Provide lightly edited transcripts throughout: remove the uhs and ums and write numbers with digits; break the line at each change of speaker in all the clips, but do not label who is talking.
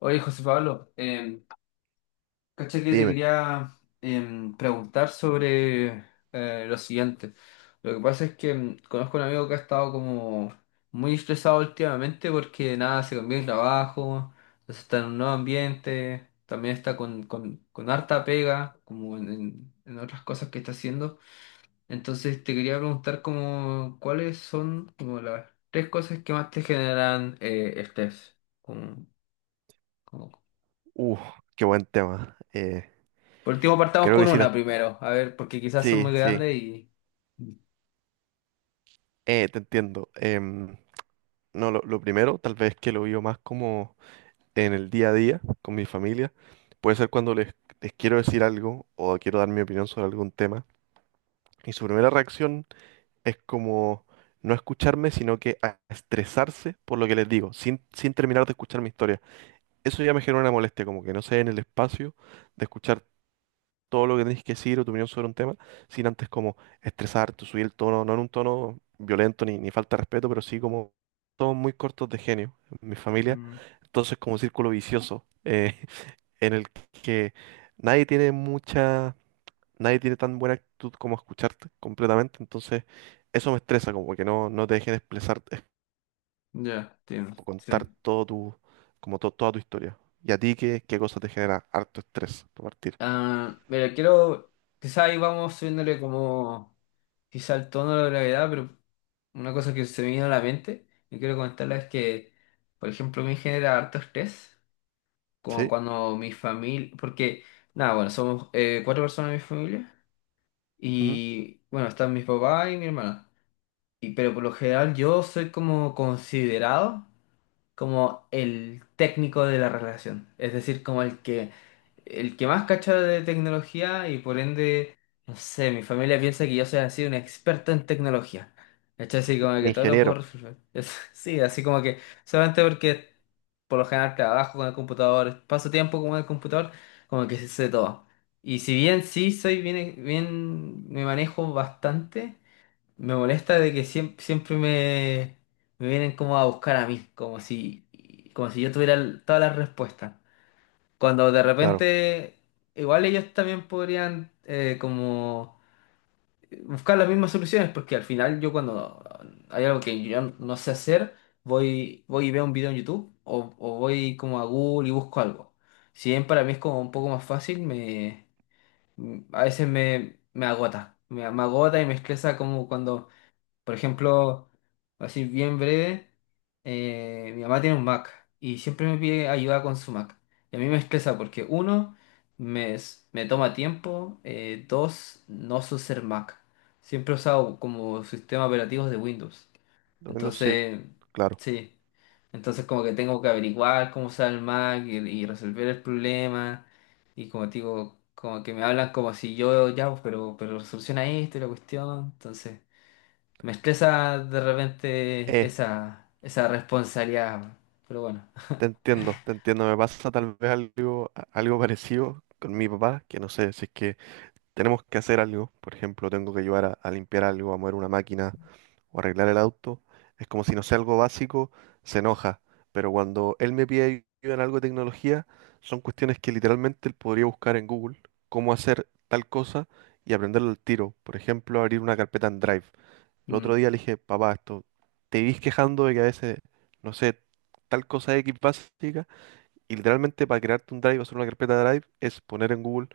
Oye, José Pablo, caché que te
Dime.
quería preguntar sobre lo siguiente. Lo que pasa es que conozco a un amigo que ha estado como muy estresado últimamente porque nada, se cambió de trabajo, entonces está en un nuevo ambiente, también está con harta pega, como en otras cosas que está haciendo. Entonces te quería preguntar como cuáles son como las tres cosas que más te generan estrés.
uh, Qué buen tema.
Por último, partamos
Creo que
con
sí,
una primero. A ver, porque quizás son
sí,
muy
sí,
grandes y.
te entiendo. No, lo primero, tal vez que lo vivo más como en el día a día con mi familia, puede ser cuando les quiero decir algo o quiero dar mi opinión sobre algún tema. Y su primera reacción es como no escucharme, sino que a estresarse por lo que les digo, sin terminar de escuchar mi historia. Eso ya me genera una molestia, como que no se den el espacio de escuchar todo lo que tenéis que decir o tu opinión sobre un tema, sin antes como estresarte, subir el tono, no en un tono violento ni falta de respeto, pero sí como todos muy cortos de genio en mi familia,
Mm,
entonces como un círculo vicioso en el que nadie tiene nadie tiene tan buena actitud como escucharte completamente, entonces eso me estresa, como que no te dejen expresar,
Ya, entiendo. Sí.
contar todo tu, como toda tu historia. ¿Y a ti qué, qué cosa te genera harto estrés por partir?
Ah, mira, quiero. Quizás ahí vamos subiéndole como. Quizá el tono de la gravedad, pero una cosa que se me vino a la mente y quiero comentarla es que, por ejemplo, me genera harto estrés. Como
¿Sí?
cuando mi familia. Porque, nada, bueno, somos 4 personas en mi familia.
Ujú.
Y bueno, están mis papás y mi hermana. Y, pero por lo general yo soy como considerado, como el técnico de la relación, es decir, como el que más cacha de tecnología y por ende, no sé, mi familia piensa que yo soy así un experto en tecnología. ¿Cachai? Así como que todo lo puedo
Ingeniero,
resolver. Es- Sí, así como que solamente porque por lo general trabajo con el computador, paso tiempo con el computador, como que sé todo. Y si bien sí soy bien, me manejo bastante, me molesta de que siempre me vienen como a buscar a mí, como si yo tuviera todas las respuestas. Cuando de
claro.
repente, igual ellos también podrían como buscar las mismas soluciones, porque al final yo cuando hay algo que yo no sé hacer, voy y veo un video en YouTube o voy como a Google y busco algo. Si bien para mí es como un poco más fácil, a veces me agota. Me agota y me estresa como cuando por ejemplo, así bien breve, mi mamá tiene un Mac y siempre me pide ayuda con su Mac. Y a mí me estresa porque uno, me toma tiempo, dos, no sé ser Mac. Siempre he usado como sistema operativo de Windows.
Domingo, sí, po,
Entonces,
claro.
sí. Entonces como que tengo que averiguar cómo usar el Mac y resolver el problema. Y como te digo, como que me hablan como si yo, ya, pues, pero soluciona esto y la cuestión. Entonces... me estresa de repente
Eh,
esa responsabilidad, pero bueno.
Te entiendo, te entiendo. Me pasa tal vez algo, algo parecido con mi papá, que no sé, si es que tenemos que hacer algo, por ejemplo, tengo que ayudar a limpiar algo, a mover una máquina o arreglar el auto, es como si no sea algo básico, se enoja. Pero cuando él me pide ayuda en algo de tecnología, son cuestiones que literalmente él podría buscar en Google, cómo hacer tal cosa y aprenderlo al tiro. Por ejemplo, abrir una carpeta en Drive. El
Mm,
otro día le dije, papá, esto, te vivís quejando de que a veces, no sé, tal cosa X básica, y literalmente para crearte un drive o hacer una carpeta de drive es poner en Google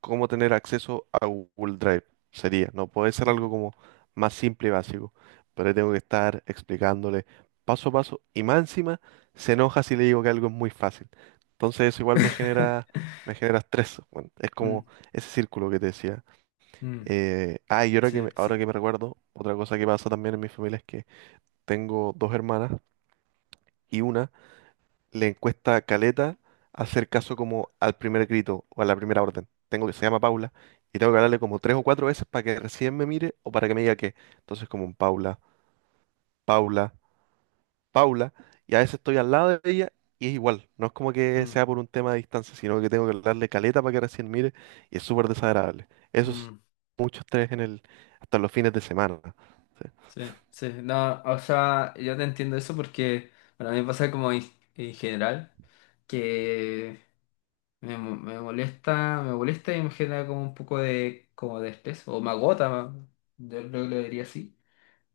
cómo tener acceso a Google Drive. Sería, no puede ser algo
mm.
como más simple y básico, pero ahí tengo que estar explicándole paso a paso, y más encima se enoja si le digo que algo es muy fácil. Entonces eso igual me genera estrés. Bueno, es
Mm,
como ese círculo que te decía.
mm,
Y
sí, sí,
ahora que me recuerdo, otra cosa que pasa también en mi familia es que tengo dos hermanas y una le cuesta caleta hacer caso como al primer grito o a la primera orden. Tengo que se llama Paula y tengo que hablarle como tres o cuatro veces para que recién me mire o para que me diga que. Entonces como un Paula, Paula, Paula y a veces estoy al lado de ella y es igual. No es como que sea
mm,
por un tema de distancia, sino que tengo que hablarle caleta para que recién mire y es súper desagradable. Eso es
mm,
mucho estrés en el hasta los fines de semana. ¿Sí?
sí, sí. No, o sea, yo te entiendo eso porque, bueno, a mí me pasa como en general que me molesta y me genera como un poco de, como de estrés, o me agota, yo creo que lo diría así,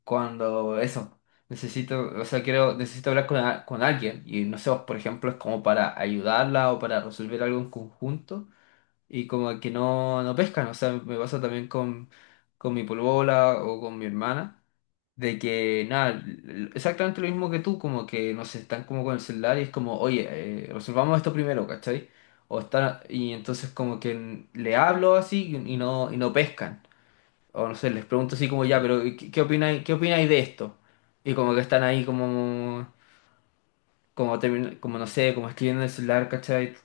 cuando eso, necesito, o sea, quiero, necesito hablar con alguien y no sé, por ejemplo, es como para ayudarla o para resolver algo en conjunto y como que no, no pescan, o sea, me pasa también con mi polola o con mi hermana, de que nada, exactamente lo mismo que tú, como que no sé, están como con el celular y es como, oye, resolvamos esto primero, ¿cachai? O están, y entonces como que le hablo así y no, y no pescan o no sé, les pregunto así como ya,
Sí.
pero ¿qué, qué opináis de esto? Y como que están ahí como, como, como no sé, como escribiendo en el celular, ¿cachai?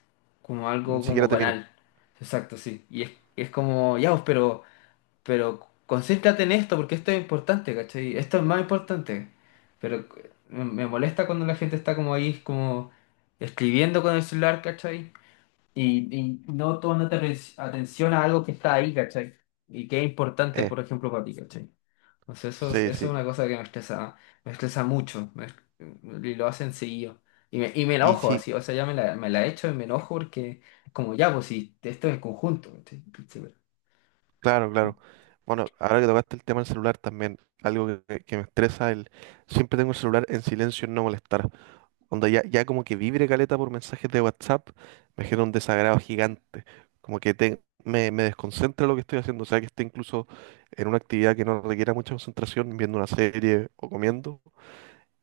Como
Ni
algo
siquiera
como
te miran.
banal. Exacto, sí. Y es como, ya, pues, pero concéntrate en esto porque esto es importante, ¿cachai? Esto es más importante. Pero me molesta cuando la gente está como ahí, como escribiendo con el celular, ¿cachai? Y no tomando atención a algo que está ahí, ¿cachai? Y que es importante,
Eh,
por ejemplo, para ti, ¿cachai? Entonces eso,
sí,
eso
sí.
es una cosa que me estresa mucho, me y lo hacen seguido. Y y me
Y
enojo
sí,
así, o sea, ya me la echo y me enojo porque como ya, pues si esto es en conjunto, ¿cachai? Sí, pero-
claro, claro. Bueno, ahora que tocaste el tema del celular también, algo que, que me estresa, el siempre tengo el celular en silencio en no molestar. Cuando ya como que vibre caleta por mensajes de WhatsApp, me genera un desagrado gigante. Como que me, me desconcentra lo que estoy haciendo. O sea, que esté incluso en una actividad que no requiera mucha concentración, viendo una serie o comiendo.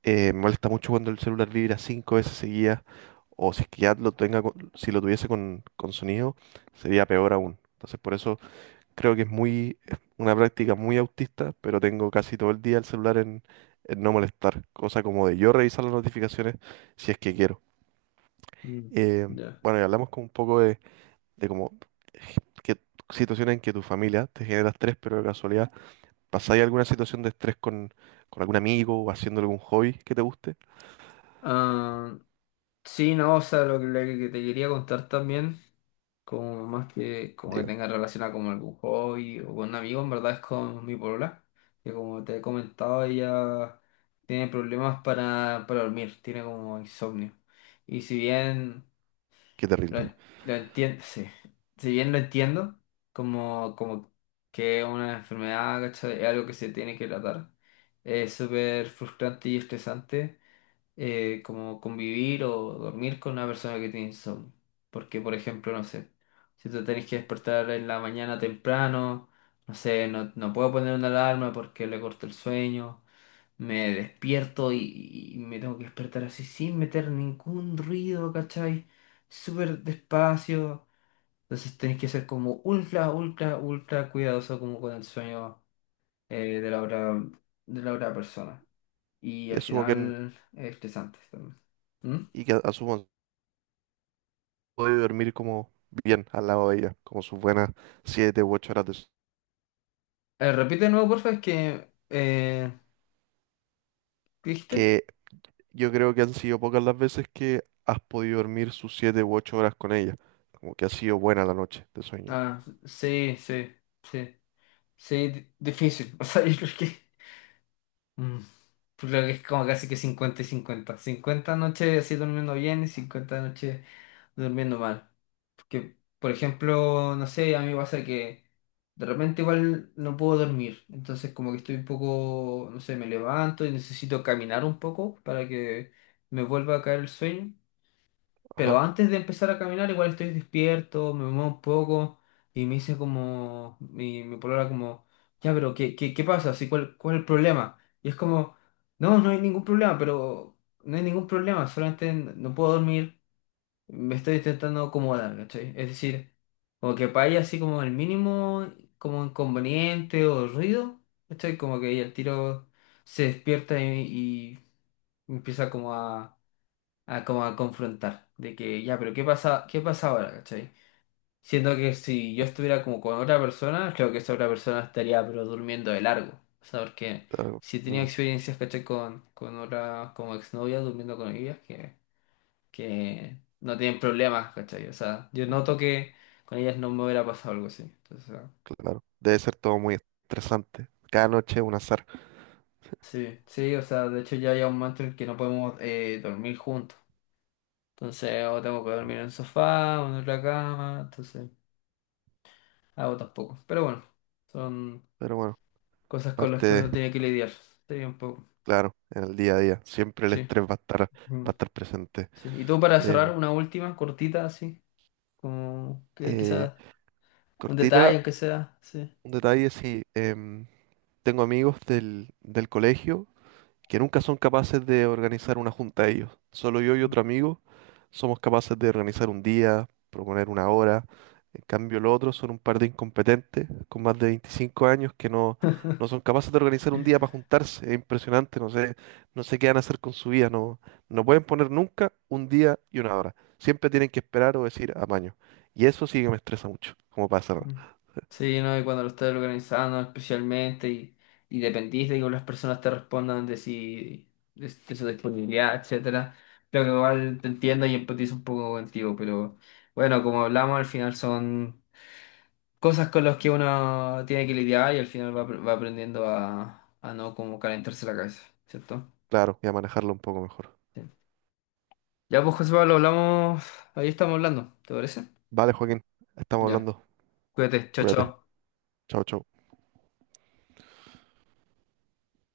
Me molesta mucho cuando el celular vibra cinco veces seguidas, o si es que ya lo tenga, si lo tuviese con sonido, sería peor aún. Entonces, por eso creo que es muy, es una práctica muy autista, pero tengo casi todo el día el celular en no molestar, cosa como de yo revisar las notificaciones si es que quiero.
Mm,
Eh,
ya.
bueno, y hablamos con un poco de como que situaciones en que tu familia te genera estrés, pero de casualidad, ¿pasáis alguna situación de estrés con algún amigo o haciendo algún hobby que te guste?
Ah, sí, no, o sea, lo que te quería contar también, como más que como que
Digo,
tenga relación a como algún hobby o con un amigo, en verdad es con mi polola, que como te he comentado, ella tiene problemas para dormir, tiene como insomnio. Y si bien
qué
lo,
terrible.
lo entiendo, sí. Si bien lo entiendo, como que una enfermedad, ¿cachai? Es algo que se tiene que tratar. Es súper frustrante y estresante como convivir o dormir con una persona que tiene insomnio. Porque, por ejemplo, no sé, si tú tenés que despertar en la mañana temprano, no sé, no puedo poner una alarma porque le corto el sueño. Me despierto y me tengo que despertar así sin meter ningún ruido, ¿cachai? Súper despacio. Entonces tenés que ser como ultra, ultra, ultra cuidadoso como con el sueño, eh, de la otra, de la otra persona. Y
Y
al
asumo que,
final es estresante también. ¿Mm?
y que asumo puede dormir como bien al lado de ella, como sus buenas 7 u 8 horas de sueño.
Repite de nuevo, porfa, es que... eh, ¿qué dijiste?
Que yo creo que han sido pocas las veces que has podido dormir sus 7 u 8 horas con ella, como que ha sido buena la noche de sueño.
Ah, sí, sí, sí. Sí, di- difícil. O sea, yo creo que... Mm, pues creo que es como casi que 50 y 50 50 noches así durmiendo bien y 50 noches durmiendo mal. Porque, por ejemplo, no sé, a mí me pasa que de repente igual no puedo dormir. Entonces como que estoy un poco, no sé, me levanto y necesito caminar un poco para que me vuelva a caer el sueño. Pero
Ajá,
antes de empezar a caminar, igual estoy despierto, me muevo un poco y me dice como, mi polola como, ya, pero ¿qué, qué, qué pasa? Así, ¿cuál, cuál es el problema? Y es como, no hay ningún problema, pero no hay ningún problema, solamente no puedo dormir, me estoy intentando acomodar, ¿cachai? Es decir, como que para ella así como el mínimo, como inconveniente o ruido, ¿cachai? Como que ella el tiro se despierta y empieza como a como a confrontar, de que ya, pero qué pasa ahora, ¿cachai? Siendo que si yo estuviera como con otra persona, creo que esa otra persona estaría pero durmiendo de largo, o sea, porque
algo.
si tenía
Mm,
experiencias, ¿cachai? Con otras como exnovias, durmiendo con ellas, que no tienen problemas, ¿cachai? O sea, yo noto que con ellas no me hubiera pasado algo así, entonces, o sea,
claro, debe ser todo muy estresante. Cada noche es un azar,
sí, sí, o sea, de hecho ya hay un momento en el que no podemos dormir juntos. Entonces, o tengo que dormir en el sofá, o en otra cama, entonces... hago tampoco. Pero bueno, son
pero bueno,
cosas con las
parte
que
de,
uno tiene que lidiar. Sí, un poco.
claro, en el día a día, siempre el
Sí.
estrés va
Mm,
a estar presente.
sí. Y tú para
Em,
cerrar, una última, cortita, así, como que
eh,
quizás un detalle,
cortita,
aunque sea. Sí.
un detalle, sí. Tengo amigos del, del colegio que nunca son capaces de organizar una junta ellos. Solo yo y
Mm.
otro amigo somos capaces de organizar un día, proponer una hora. En cambio, los otros son un par de incompetentes con más de 25 años que no son capaces de organizar un día para juntarse. Es impresionante, no sé, no sé qué van a hacer con su vida. No, no pueden poner nunca un día y una hora. Siempre tienen que esperar o decir amaño. Y eso sí que me estresa mucho, como para cerrar.
Mm. Sí, ¿no? Y cuando lo estás organizando especialmente y dependís de que las personas te respondan de si de su disponibilidad, etcétera. Creo que igual te entiendo y empatizo un poco contigo, pero bueno, como hablamos, al final son cosas con las que uno tiene que lidiar y al final va aprendiendo a no como calentarse la cabeza, ¿cierto?
Claro, voy a manejarlo un poco mejor.
Sí. Ya pues José Pablo, hablamos, ahí estamos hablando, ¿te parece?
Vale, Joaquín, estamos
Ya,
hablando.
cuídate, chao,
Cuídate.
chao.
Chao, chao.